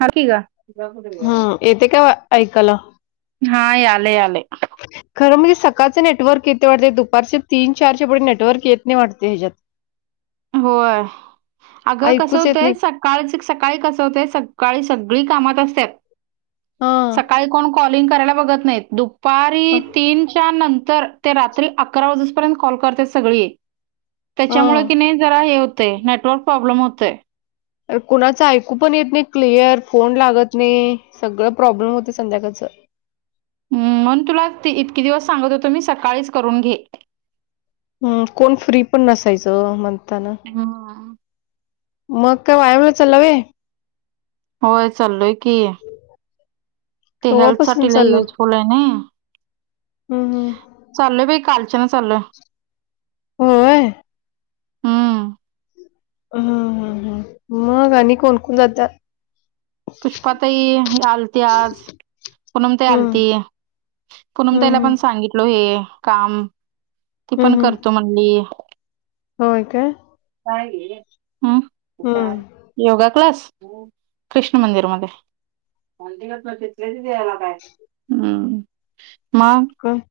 हाय की गं, हम्म येते का ऐकायला हा याले या ले. खरं म्हणजे सकाळचं नेटवर्क येते वाटत, दुपारच्या तीन चारच्या पुढे नेटवर्क येत नाही वाटत हेच्यात. [inaudible] [unintelligible] होय, अगं कसं ऐकूच येत होतंय नाही सक कालच सकाळी कस होतय सकाळी सगळी कामात असतात. हां सकाळी कोण कॉलिंग करायला बघत नाही, दु दुपारी हां तीनच्या नंतर ते, रात्री अकरा वाजेपर्यंत कॉल करते सगळी. तेच्यामुळे कणी जरा हे, होतंय नेटवर्क प्रॉब्लेम होतंय. अ कुणाचं ऐकू पण येत नाही क्लिअर फोन लागत नाही. सगळं प्रॉब्लेम होते, संध्याकाळच. हमम म्हणून तुला इतकी दिवस सांगत होतो मी सकाळीच करून घे. हम्. कोण फ्री पण नसायचं म्हणताना. हां.. मग काय, व्यायामला चाला व्हयं. होय चालोय की, ते हेल्थ केव्हापासून साठी लै, चालला युजफुल आहे नी. हम्म. हम्म चालोय बाई कालचान चालोय. होय? हम्म. हं हं हं. मग आणि कोणकोण जात्यात. पुष्पाताई आलती आज, पुनमताई हम्म आलती. पुनम ताईला हम्म पण सांगितलो हे काम. ती हम्म पण हम्म करतो हम्म म्हणली, होय काय काय हे. हम्म योगा क्लास, कृष्ण मंदिर मध्ये. हम्म.. मगं. क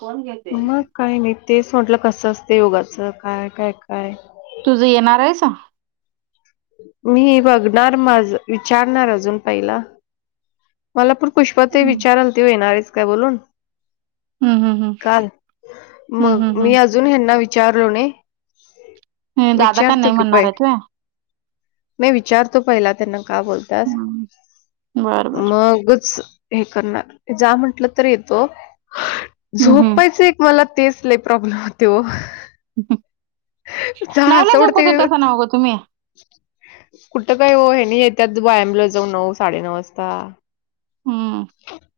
कोण घेते. काय नाही तेच म्हटलं कसं असते, योगाचं काय काय काय. तुझं येणार आहेस. मी बघणार माझ विचारणार अजून पहिला. मला पूण पुष्पा ताई हम्म विचारालती येणार आहेस का म्हणून हम्म हम्म काल, हम्म मग हम्म हम्म मी अजून हेना विचारलो नाही. हे दादा का विचारतो नाही की म्हणणार पै आहेत व्हय नाही विचारतो पहिला, त्यांना का बोलत्यास. हम्म बर बर मगच हे करणार जा म्हंटलं तर येतो हम्म हम्म झोपेच एक मला तेच, लैय प्रॉब्लेम होते ओ. नऊ ला असं झोपत होता, वाटते सा नवं तुम्ही. कुठं काय हो हेनी येत्यात, व्यायामला जाऊ नऊ साडे नऊ वाजता. हम्म.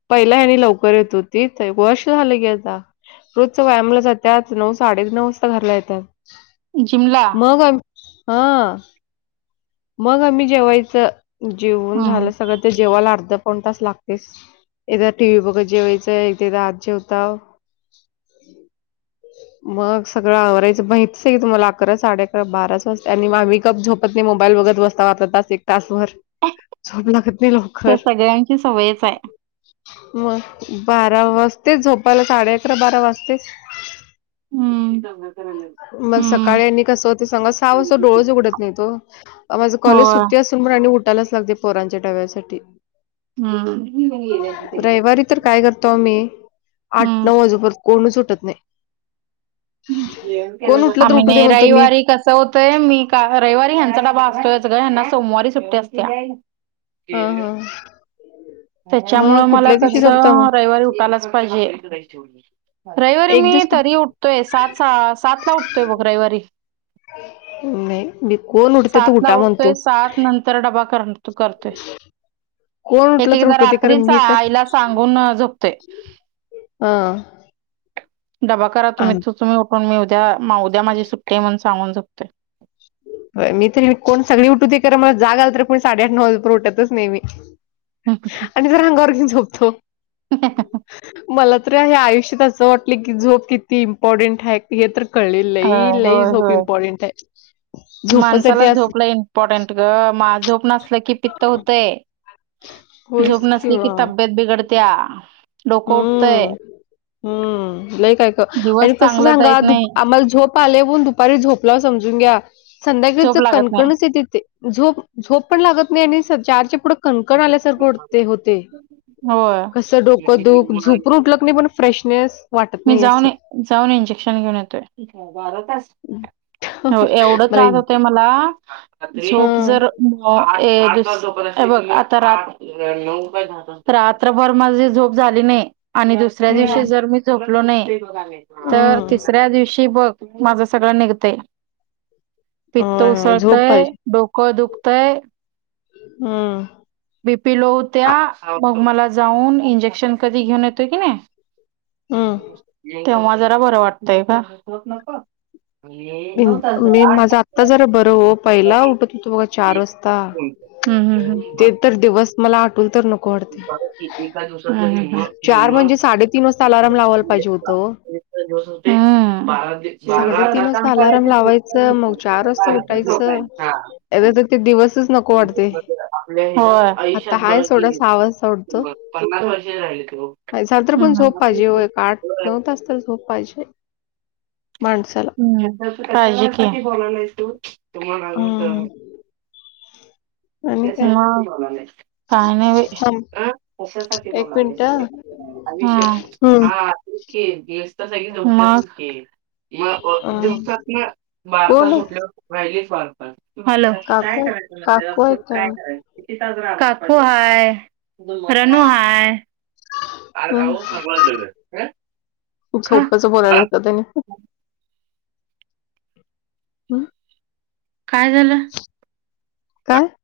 पहिला आणि आणि लवकर येत होती वर्ष झालं की आता. रोजचं व्यायामला जात्यात, नऊ साडे नऊ वाजता घरला येतात. जिमला मग ह मग आम्ही जेवायचं जेवून हम्म झालं सगळं तर जेवायला अर्ध पाऊण तास लागतेस एकदा टीवी बघत जेवायचंय एकेकदा आत जेवताव. मग सगळं आवरायचं माहीतच आहे तुम्हाला अकरा साडे अकरा बाराच वाजते, आणि मग मी गप झोपत नाही. मोबाईल बघत बसताव आता तास एक तास भर झोप लागत नाही लव ते सगळ्यांची सवयच आहे. मग बारा वाजतेच झोपायला साडे अकरा बारा वाजतेच. हम्म मग हम्म सकाळी आणि कस होते सांग सा वाजता डोळच उघडत नाही हो. माझं कॉलेज होय सुट्टी असून पण आणि उठायलाच लागते पोरांच्या डब्यासाठी. हम्म. रविवारी तर काय करतो आम्ही, आठ हम्म. नऊ वाजू पर्यंत कोणच उठत नाही. कोण उठलं तर आम्ही उठू दे नाही म्हणतो मी रविवारी कस कसं होतंय, मी का रविवारी ह्यांचा डबा असतोय गं हेना सोमवारी सुट्टी असत्या. हां हां. त्याच्यामुळं मला झोपता मग? कसं, रविवारी उठायलाच पाहिजे. रविवारी एक मी दिवस कुठ तरी, उठतोय सात सात ला उठतोय बघ रविवारी. नाही मी कोण उठते तर सात ला उठा उठतोय म्हणतो. सात नंतर तर डबा कर त करतेय. कोण उठला तर उठुदे खर मी काय आईला सांगून अ, झोपतोय. अ डबा करा तुम्ही तुम्ही उठून मी उद्या उद्या माझी सुट्टी म्हण सांगून झोपते. होय मी तर कोण सगळी उठूदे खर मला जाग आल तरी कोण साडेआठ नऊ वाजे परेंत उठतच नाही मी [unintelligible] [unintelligible] [unintelligible] जादर अंगावर घेऊन झोपतो. ह [unintelligible] मला तर या आयुष्यात असं वाटलं की झोप किती इम्पॉर्टंट हाय. हे तर कळले होय लई लई होय झोप होय. इंपार्टेंट आहे. झोपासाठी माणसाला अस झोप इम्पॉर्टंट गं, मा झोप नसलं की पित्त होतंय. झोप होईच नसली की किंवा तब्येत बिघडत्या. डोकं उठतंय हम्म हम्म लय काय का दिवस आणि कसं चांगलं सांगा जात नाही आम्हाला झोप पाले होउन दुपारी झोपलाव समजून घ्या संध्याकाळीच झोप लागत नाही कणकणच येते ते. झोप झोप पण लागत नाही आणि चारचे पुढं कणकण आल्यासारखंते होते होय कस डोक ब झूपरू उठलकनी पण फ्रेशनेस [unintelligible] मी असं जाऊन जाऊन इंजेक्शन घेऊन येतोय बारा तास हो एवढ मला त्रास होतय मला झोप हम्म जर हे बघ आता रात [unintelligible] रात्रभर माझी झोप झाली नाही आणि दुस तिसऱ्या हम्म दिवशी जर, मी झोपलो नाही तर हम्म तिसऱ्या दिवशी बघ. माझं सगळं निघतय पित्त होय होय झोप पाहिजे उसळतय डोकं दुखतय. हम. बी पी लो होत्या मग मला जाऊन इंजेक्शन कधी घेऊन येतोय की नाही हम्म तेव्हा जरा बरं वाटतंय ग. नऊ तास इन- मी आठ माझं आत्ता जरा बरं हो पहिला उठत होतो बघा चार वाजता [unintelligible] हम्म हम् ते हम्. तर दिवस मला आठवू तर न कोड एका दिवसाच निम्म चार निम्म म्हणजे साडेतीन वाजता अलारम लावायला पाहिजे होतो. हम्म. साडेतीन वाजता अलार्म लावायचं हा मग चार वाजता उठायचं [unintelligible] आता तर ते दिवसचं नको वाटतोय. आपल्या आयुष्यात बघा की सहा वाजता पन्नास वर्ष झाले की काय झालं तरी पण झोप पाहिजे एक आठ नऊ तास झोप पाहिजे हो माणसाला. किती बोलाला तू तुम्हाला [unintelligible] हम्म आणि काय मग काय नाही बाई थांब अ कशासाठी एक मिनिट बोलायलसं हम्म आयष्य हा [unintelligible] गेस तर [unintelligible] मग अ दिवसातनं बारा तास कोण आहे झोपल्यावर राहिलेच बारा तास हँलो! काकू आहे काकू आहे काय काकू हाय रणू हाय हं. खूप का सोप्पच [unintelligible] [unintelligible] हम्म्म. काय झालं? काय